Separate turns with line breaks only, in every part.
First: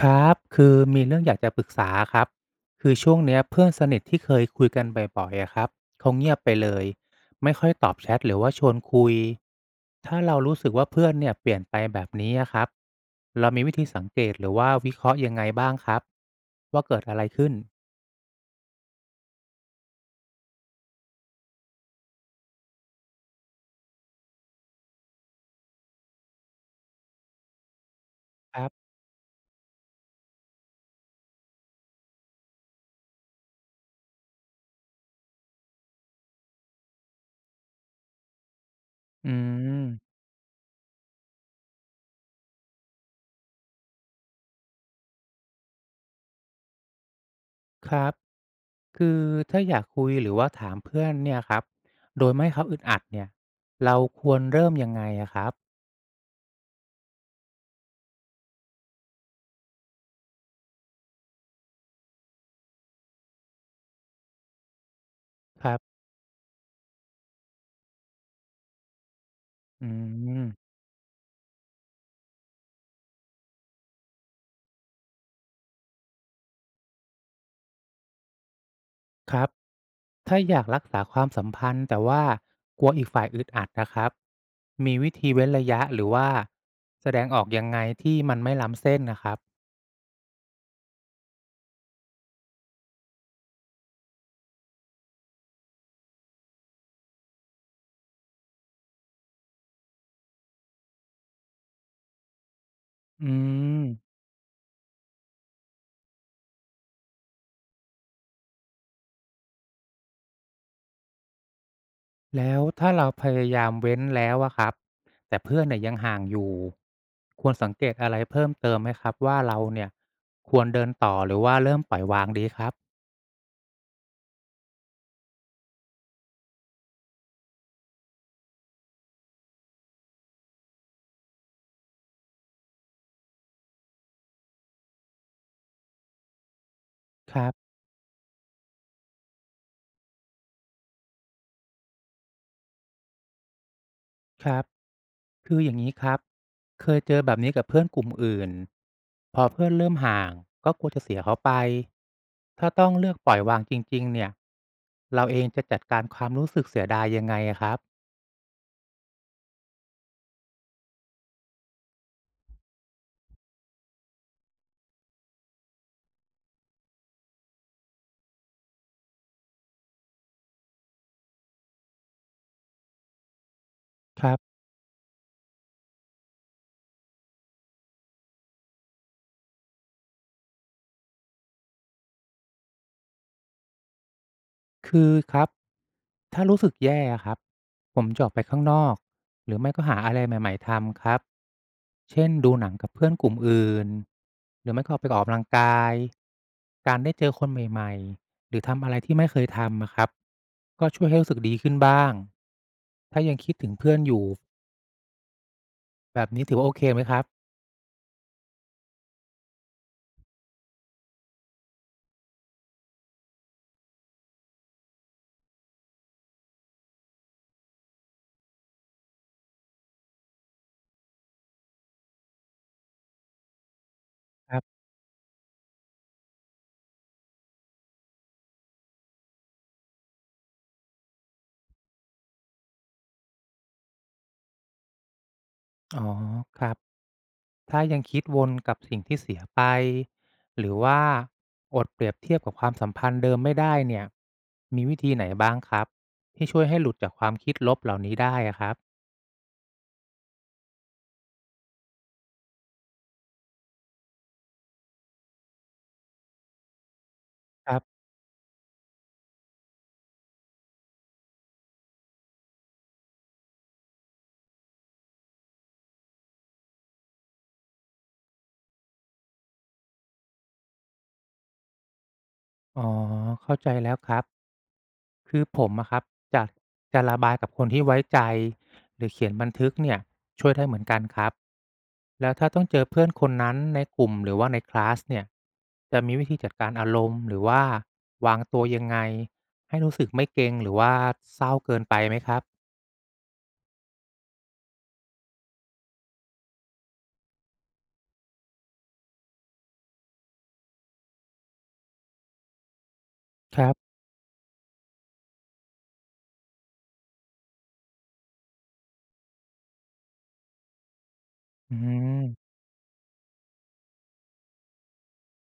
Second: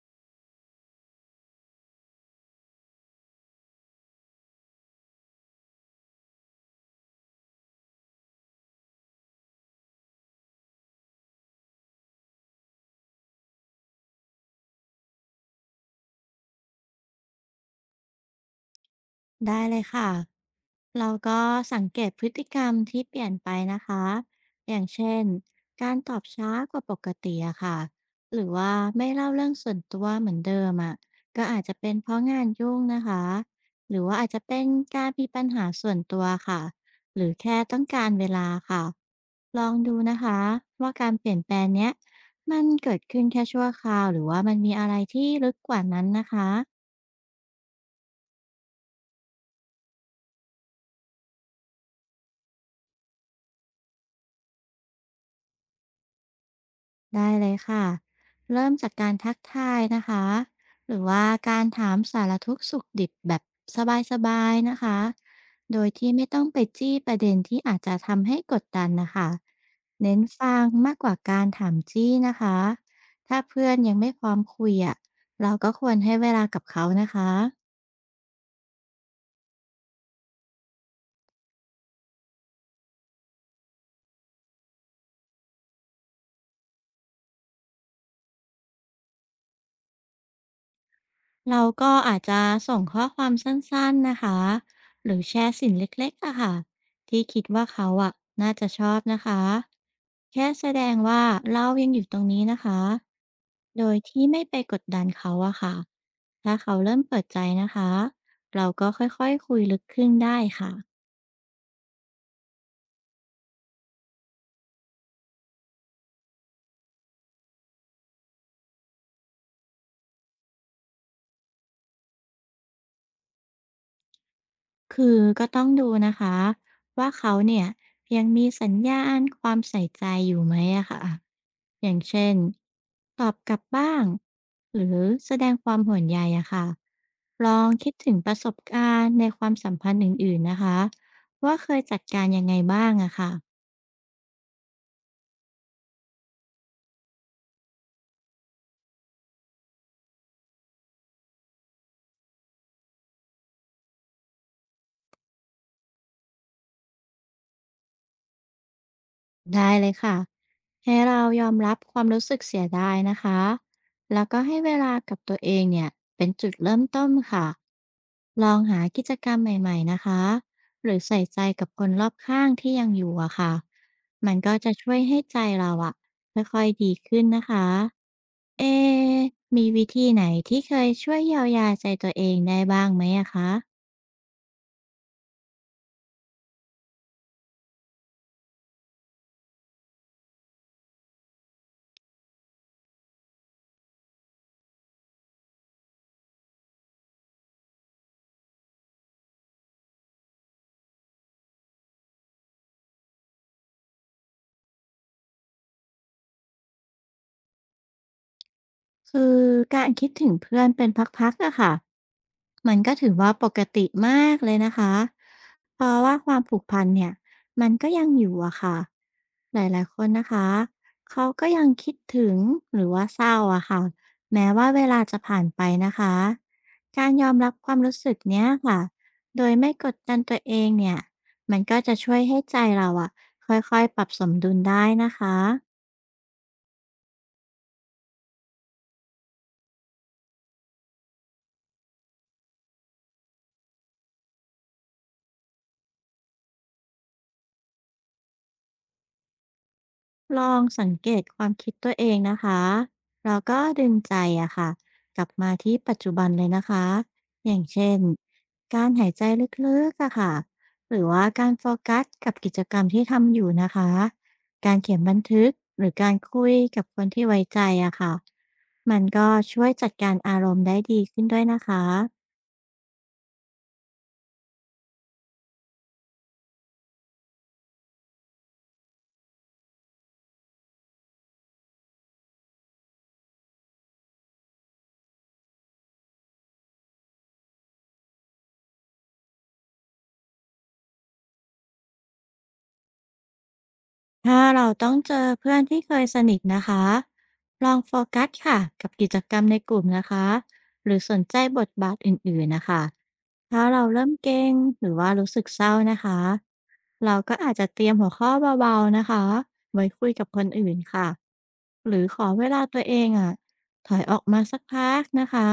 ครับคือมีเรื่องอยากจะปรึกษาครับคือช่วงเนี้ยเพื่อนสนิทที่เคยคุยกันบ่อยๆอะครับเขาเงียบไปเลยไม่ค่อยตอบแชทหรือว่าชวนคุยถ้าเรารู้สึกว่าเพื่อนเนี่ยเปลี่ยนไปแบบนี้อะครับเรามีวิธีสังเกตหรือว่าวิเคราะห์ยังไงบ้างครับว่าเกิดอะไรขึ้น
ได้เลยค่ะ เราก็สังเกตพฤติกรรมที่เปลี่ยนไปนะคะ อย่างเช่น การตอบช้ากว่าปกติอะค่ะ หรือ
ครั
ว่า
บ
ไม่เล่าเรื่องส่วนตัวเหมือนเดิมอะก็อาจจะเป็นเพราะงานยุ่งนะคะหรือว่าอาจจะเป็นการมีปัญหาส่วนตัวค่ะหรือแค่ต้องการเวลาค่ะ
อื
ลอง
ม
ดูนะคะว่าการเปลี่ยนแปลงเนี้ยมันเกิดขึ้นแค่ชั่วคราวหรือว่ามันมีอะไรที่ลึกกว่านั้นนะคะ
ครับคือถ้าอยากคุยหรือว่าถามเพื่อนเนี่ยครับโดยไม่ให้เขาอึดอัดเนี่ยเราควรเริ่มยังไงอะครับ
ได้เลยค่ะ เริ่มจากการทักทายนะคะ หรือว่าการถามสารทุกข์สุขดิบแบบสบายๆนะคะ
ครั
โดย
บ
ที่ไม่ต้องไปจี้ประเด็นที่อาจจะทำให้กดดันนะคะ
อื
เน้นฟัง
ม
มากกว่าการถามจี้นะคะ ถ้าเพื่อนยังไม่พร้อมคุยอ่ะเราก็ควรให้เวลากับเขานะคะ
ครับ ถ้าอยากรักษาความสัมพันธ์แต่ว่ากลัวอีกฝ่ายอึดอัดนะครับมีวิธีเว้นระยะหรือว่าแสดงออกยังไงที่มันไม่ล้ำเส้นนะครับ
เราก็อาจจะส่งข้อความสั้นๆนะคะ หรือแชร์สิ่งเล็กๆอะค่ะที่คิดว่าเขาอะน่าจะชอบนะคะ แค่แสดงว่าเรายังอยู่ตรงนี้นะคะ
อืม
โดยที่ไม่ไปกดดันเขาอะค่ะ ถ้าเขาเริ่มเปิดใจนะคะ เราก็ค่อยๆคุยลึกขึ้นได้ค่ะ
แล้วถ้าเราพยายามเว้นแล้วอะครับแต่เพื่อนเนี่ยยังห่างอยู่ควรสังเกตอะไรเพิ่มเติมไหมครับว่าเราเนี่ยควรเดินต่อหรือว่าเริ่มปล่อยวางดีครับ
คือก็ต้องดูนะคะว่าเขาเนี่ยยังมีสัญญาณความใส่ใจอยู่ไหมอะค่ะอย่างเช่นตอบกลับบ้างหรือแสดงความห่วงใยอะค่ะ
ครั
ลอง
บ
คิดถึงประสบการณ์ในความสัมพันธ์อื่นๆนะคะว่าเคยจัดการยังไงบ้างอะค่ะ
ครับคืออย่างนี้ครับเคยเจอแบบนี้กับเพื่อนกลุ่มอื่นพอเพื่อนเริ่มห่างก็กลัวจะเสียเขาไปถ้าต้องเลือกปล่อยวางจริงๆเนี่ยเราเองจะจัดการความรู้สึกเสียดายยังไงอะครับ
ได้เลยค่ะให้เรายอมรับความรู้สึกเสียดายนะคะแล้วก็ให้เวลากับตัวเองเนี่ยเป็นจุดเริ่มต้นค่ะลองหากิจกรรมใหม่ๆนะคะหรือใส่ใจกับคนรอบข้างที่ยังอยู่อะค่ะ
ครั
มันก็
บ
จะช่วยให้ใจเราอะค่อยๆดีขึ้นนะคะเอะมีวิธีไหนที่เคยช่วยเยียวยาใจตัวเองได้บ้างไหมอะคะ
คือครับถ้ารู้สึกแย่อะครับผมจะออกไปข้างนอกหรือไม่ก็หาอะไรใหม่ๆทำครับเช่นดูหนังกับเพื่อนกลุ่มอื่นหรือไม่ก็ออกไปออกกำลังกายการได้เจอคนใหม่ๆหรือทำอะไรที่ไม่เคยทำอะครับก็ช่วยให้รู้สึกดีขึ้นบ้างถ้ายังคิดถึงเพื่อนอยู่แบบนี้ถือว่าโอเคไหมครับ
คือการคิดถึงเพื่อนเป็นพักๆอะค่ะมันก็ถือว่าปกติมากเลยนะคะเพราะว่าความผูกพันเนี่ยมันก็ยังอยู่อะค่ะหลายๆคนนะคะเขาก็ยังคิดถึงหรือว่าเศร้าอะค่ะแม้
ครั
ว่า
บ
เวลาจะผ่านไปนะคะการยอมรับความรู้สึกเนี้ยค่ะโดยไม่กดดันตัวเองเนี่ยมันก็จะช่วยให้ใจเราอะค่อยๆปรับสมดุลได้นะคะ
อ๋อครับ ถ้ายังคิดวนกับสิ่งที่เสียไปหรือว่าอดเปรียบเทียบกับความสัมพันธ์เดิมไม่ได้เนี่ยมีวิธีไหนบ้างครับที่ช่วยให้หลุดจากความคิดลบเหล่านี้ได้อะครับ
ลองสังเกตความคิดตัวเองนะคะแล้วก็ดึงใจอะค่ะกลับมาที่ปัจจุบันเลยนะคะ อย่าง
ครั
เช่น
บ
การหายใจลึกๆอะค่ะหรือว่าการโฟกัสกับกิจกรรมที่ทำอยู่นะคะ การเขียนบันทึกหรือการคุยกับคนที่ไว้ใจอะค่ะมันก็ช่วยจัดการอารมณ์ได้ดีขึ้นด้วยนะคะ
อ๋อเข้าใจแล้วครับ คือผมอะครับจะจะระบายกับคนที่ไว้ใจหรือเขียนบันทึกเนี่ยช่วยได้เหมือนกันครับแล้วถ้าต้องเจอเพื่อนคนนั้นในกลุ่มหรือว่าในคลาสเนี่ยจะมีวิธีจัดการอารมณ์หรือว่าวางตัวยังไงให้รู้สึกไม่เกร็งหรือว่าเศร้าเกินไปไหมครับ
ถ้าเราต้องเจอเพื่อนที่เคยสนิทนะคะลองโฟกัสค่ะกับกิจกรรมในกลุ่มนะคะหรือสนใจบทบาทอื่นๆนะคะ
ค
ถ้า
รั
เรา
บ
เริ่มเกรงหรือว่ารู้สึกเศร้านะคะเราก็อาจจะเตรียมหัวข้อเบาๆนะคะไว้คุยกับคนอื่นค่ะ
อื
หรือข
ม
อเวลาตัวเองอ่ะถอยออกมาสักพักนะคะ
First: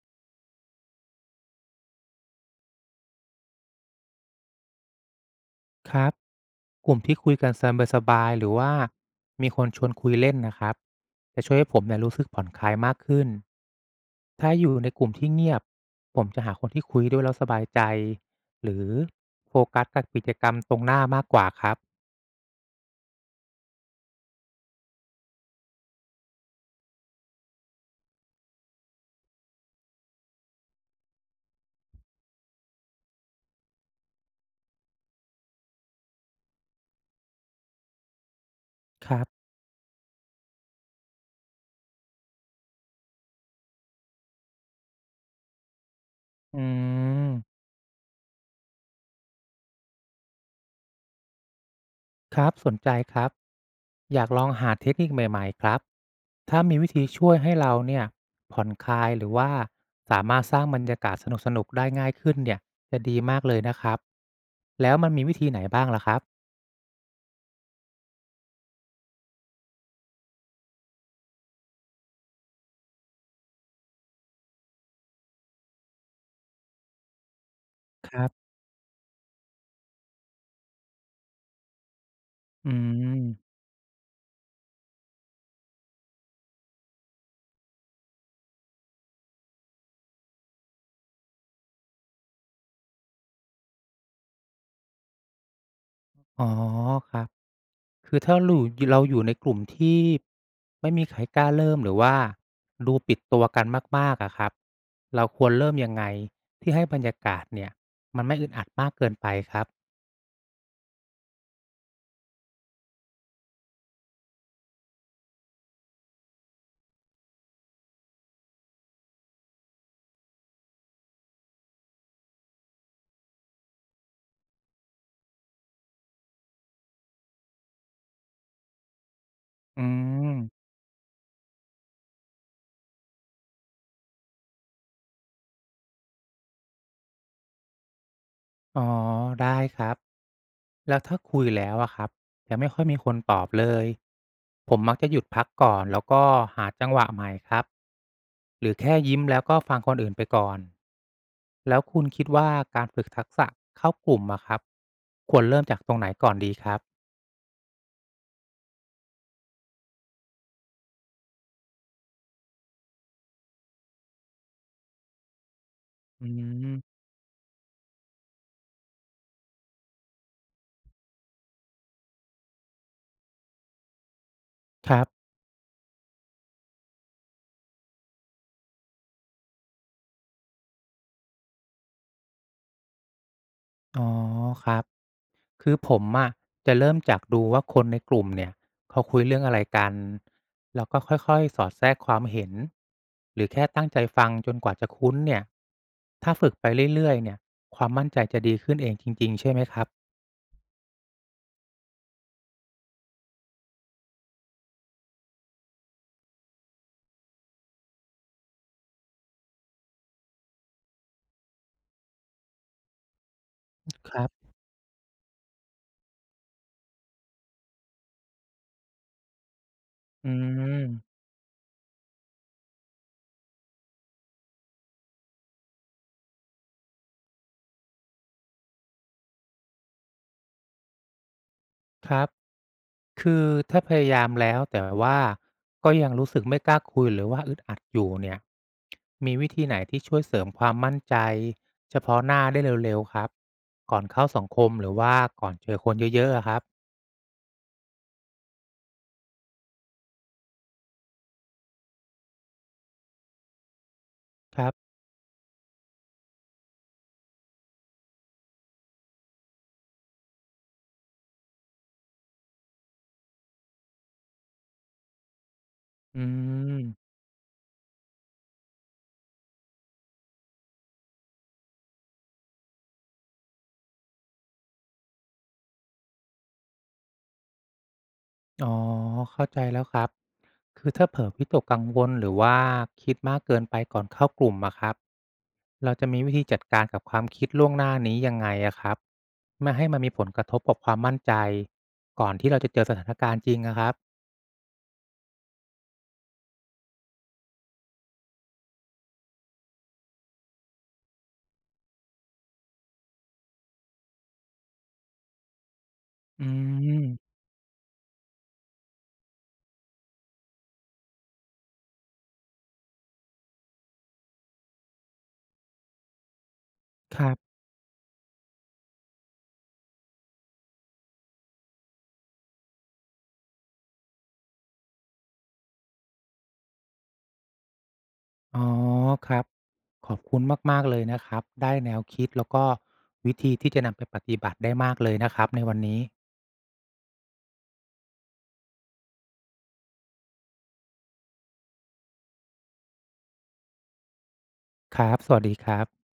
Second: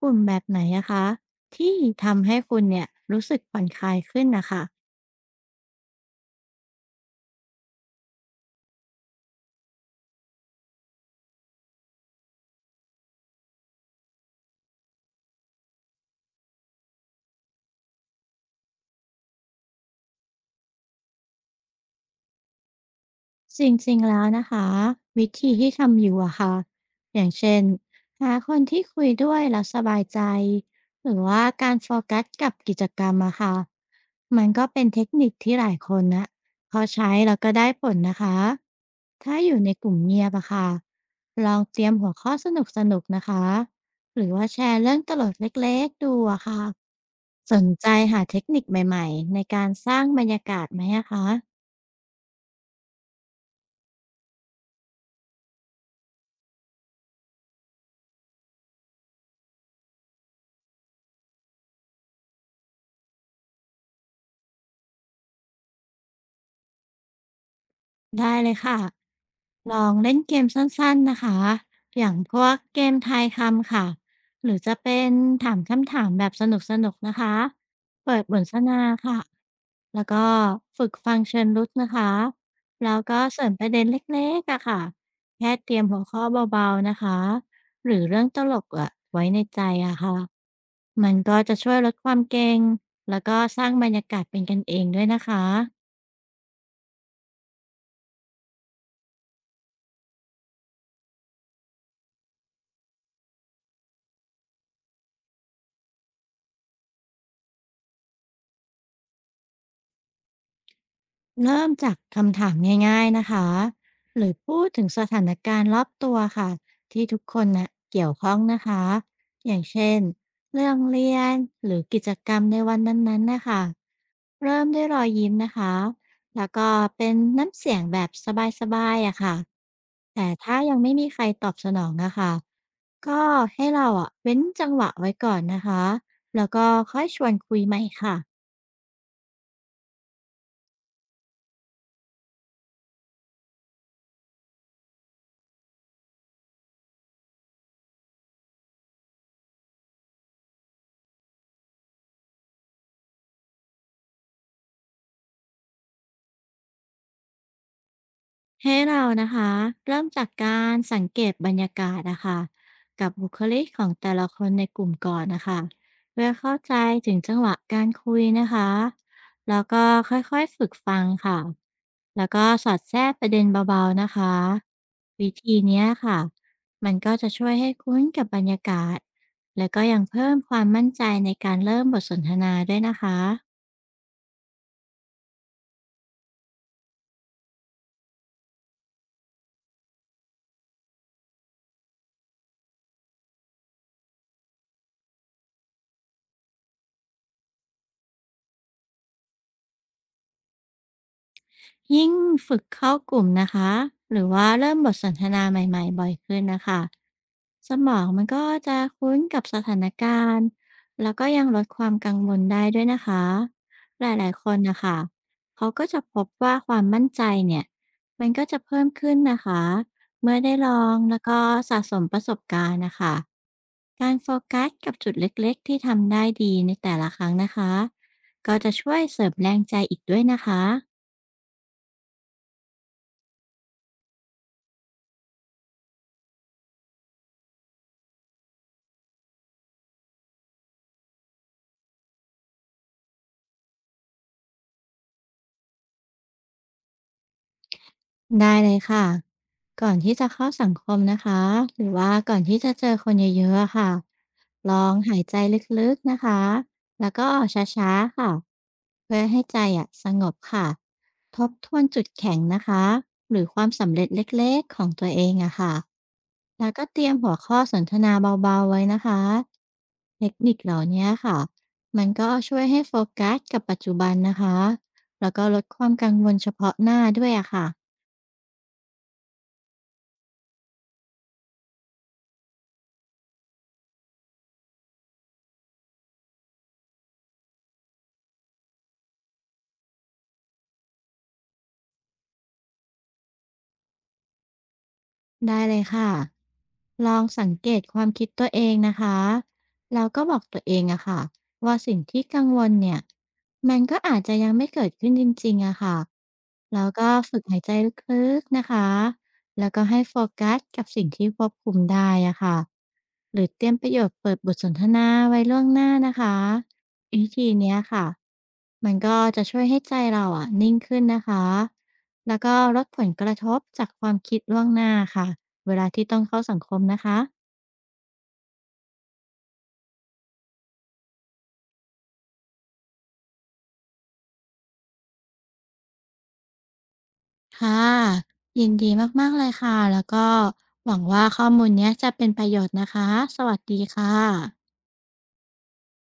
กลุ่มแบบไหนนะคะที่ทำให้คุณเนี่ยรู้สึกผ่อนคลายขึ้นนะคะ
ครับกลุ่มที่คุยกันสบายๆหรือว่ามีคนชวนคุยเล่นนะครับจะช่วยให้ผมเนี่ยรู้สึกผ่อนคลายมากขึ้นถ้าอยู่ในกลุ่มที่เงียบผมจะหาคนที่คุยด้วยแล้วสบายใจหรือโฟกัสกับกิจกรรมตรงหน้ามากกว่าครับ
จริงๆ แล้วนะคะวิธีที่ทำอยู่อะค่ะอย่างเช่นหาคนที่คุยด้วยแล้วสบายใจหรือว่าการโฟกัสกับกิจกรรมอะค่ะมันก็เป็นเทคนิคที่หลายคนนะเขาใช้แล้วก็ได้ผลนะคะ
ครั
ถ้า
บ
อยู่ในกลุ่มเงียบอะค่ะลองเตรียมหัวข้อสนุกๆ นะคะหรือว่าแชร์เรื่องตลกเล็กๆ ดูอะ
อื
ค่ะ
ม
สนใจหาเทคนิคใหม่ๆ ในการสร้างบรรยากาศไหมอะคะ
ครับสนใจครับอยากลองหาเทคนิคใหม่ๆครับถ้ามีวิธีช่วยให้เราเนี่ยผ่อนคลายหรือว่าสามารถสร้างบรรยากาศสนุกๆได้ง่ายขึ้นเนี่ยจะดีมากเลยนะครับแล้วมันมีวิธีไหนบ้างล่ะครับ
ได้เลยค่ะ ลองเล่นเกมสั้นๆนะคะอย่างพวกเกมทายคำค่ะ หรือจะเป็นถามคำถามแบบสนุกๆนะคะ
ค
เปิด
รั
บ
บ
ทสนทนาค่ะแล้วก็ฝึกฟังเชิงลึกนะคะ
อื
แล้วก็เสริ
ม
มประเด็นเล็กๆอะค่ะแค่เตรียมหัวข้อเบาๆนะคะ หรือเรื่องตลกอะไว้ในใจอะค่ะมันก็จะช่วยลดความเกร็งแล้วก็สร้างบรรยากาศเป็นกันเองด้วยนะคะ
อ๋อครับคือถ้าหลู่เราอยู่ในกลุ่มที่ไม่มีใครกล้าเริ่มหรือว่าดูปิดตัวกันมากๆอะครับเราควรเริ่มยังไงที่ให้บรรยากาศเนี่ยมันไม่อึดอัดมากเกินไปครับ
เริ่มจากคำถามง่ายๆนะคะหรือพูดถึงสถานการณ์รอบตัวค่ะที่ทุกคนนะเกี่ยวข้องนะคะอย่างเช่นเรื่องเรียนหรือกิจกรรมในวันนั้นๆนะคะเริ่มด้วยรอยยิ้มนะคะแล้วก็เป็นน้ำเสียงแบบสบายๆอะค่ะ
อื
แต่ถ้า
ม
ยังไม่มีใครตอบสนองนะคะก็ให้เราอะเว้นจังหวะไว้ก่อนนะคะแล้วก็ค่อยชวนคุยใหม่ค่ะ
อ๋อได้ครับแล้วถ้าคุยแล้วอะครับแต่ไม่ค่อยมีคนตอบเลยผมมักจะหยุดพักก่อนแล้วก็หาจังหวะใหม่ครับหรือแค่ยิ้มแล้วก็ฟังคนอื่นไปก่อนแล้วคุณคิดว่าการฝึกทักษะเข้ากลุ่มอะครับควรเริ่มจากตรงไหนก่อนดีครับ
ให้เรานะคะเริ่มจากการสังเกตบรรยากาศนะคะกับบุคลิกของแต่ละคนในกลุ่มก่อนนะคะ
อื
เพื่อเข้าใจ
ม
ถึงจังหวะการคุยนะคะแล้วก็ค่อยๆฝึกฟังค่ะแล้วก็สอดแทรกประเด็นเบาๆนะคะ
ครับ
วิธีเนี้ยค่ะมันก็จะช่วยให้คุ้นกับบรรยากาศและก็ยังเพิ่มความมั่นใจในการเริ่มบทสนทนาด้วยนะคะ
อ๋อครับ คือผมอะจะเริ่มจากดูว่าคนในกลุ่มเนี่ยเขาคุยเรื่องอะไรกันแล้วก็ค่อยๆสอดแทรกความเห็นหรือแค่ตั้งใจฟังจนกว่าจะคุ้นเนี่ยถ้าฝึกไปเรื่อยๆเนี่ยความมั่นใจครับ
ยิ่งฝึกเข้ากลุ่มนะคะหรือว่าเริ่มบทสนทนาใหม่ๆบ่อยขึ้นนะคะสมองมันก็จะคุ้นกับสถานการณ์ แล้วก็ยังลดความกังวลได้ด้วยนะคะ ห
ครั
ลาย
บ
ๆคนนะคะเขาก็จะพบว่าความมั่นใจเนี่ยมันก็จะเพิ่มขึ้นนะคะ
อื
เมื่อได้ลอง
ม
แล้วก็สะสมประสบการณ์นะคะการโฟกัสกับจุดเล็กๆที่ทำได้ดีในแต่ละครั้งนะคะก็จะช่วยเสริมแรงใจอีกด้วยนะคะ
ครับคือถ้าพยายามแล้วแต่ว่าก็ยังรู้สึกไม่กล้าคุยหรือว่าอึดอัดอยู่เนี่ยมีวิธีไหนที่ช่วยเสริมความมั่นใจเฉพาะหน้าได้เร็วๆครับก่อนเข้าสังคมหรือว่าก่อนเจอคนเยอะๆอะครับ
ได้เลยค่ะก่อนที่จะเข้าสังคมนะคะหรือว่าก่อนที่จะเจอคนเยอะๆอะค่ะ
ครั
ลอ
บ
งหายใจลึกๆนะคะแล้วก็ออช้าๆค่ะเพื่อให้ใจอะสงบค่ะทบทวนจุดแข็งนะคะหรือความสำเร็จเล็กๆของตัวเองอะค่ะ
อื
แล้วก็เตรีย
ม
มหัวข้อสนทนาเบาๆไว้นะคะเทคนิคเหล่าเนี้ยค่ะมันก็ช่วยให้โฟกัสกับปัจจุบันนะคะแล้วก็ลดความกังวลเฉพาะหน้าด้วยอะค่ะ
อ๋อ เข้าใจแล้วครับ คือถ้าเผลอวิตกกังวลหรือว่าคิดมากเกินไปก่อนเข้ากลุ่มอะครับ เราจะมีวิธีจัดการกับความคิดล่วงหน้านี้ยังไงอะครับ ไม่ให้มันมีผลกระทบกับความมั่นใจก่อนที่เราจะเจอสถานการณ์จริงอะครับ
ได้เลยค่ะลองสังเกตความคิดตัวเองนะคะ แล้วก็บอกตัวเองอะค่ะว่าสิ่งที่กังวลเนี่ย มันก็อาจจะยังไม่เกิดขึ้นจริงๆอะค่ะ
อื
แล้วก็
ม
ฝึกหายใจลึกๆนะคะ แล้วก็ให้โฟกัสกับสิ่งที่ควบคุมได้อะค่ะ หรือเตรียมประโยชน์เปิดบทสนทนาไว้ล่วงหน้านะคะ
ค
วิ
รั
ธี
บ
เนี้ยค่ะมันก็จะช่วยให้ใจเราอะนิ่งขึ้นนะคะ แล้วก็ลดผลกระทบจากความคิดล่วงหน้าค่ะ เวลาที่ต้องเข้าสังคมนะคะ
อ๋อ ครับ ขอบคุณมากๆเลยนะครับได้แนวคิดแล้วก็วิธีที่จะนำไปปฏิบัติได้มากเลยนะครับในวันนี้
ค่ะ ยินดีมากๆเลยค่ะ แล้วก็หวังว่าข้อมูลเนี้ยจะเป็นประโยชน์นะคะ สวัสดีค่ะ
ครับสวัสดีครับ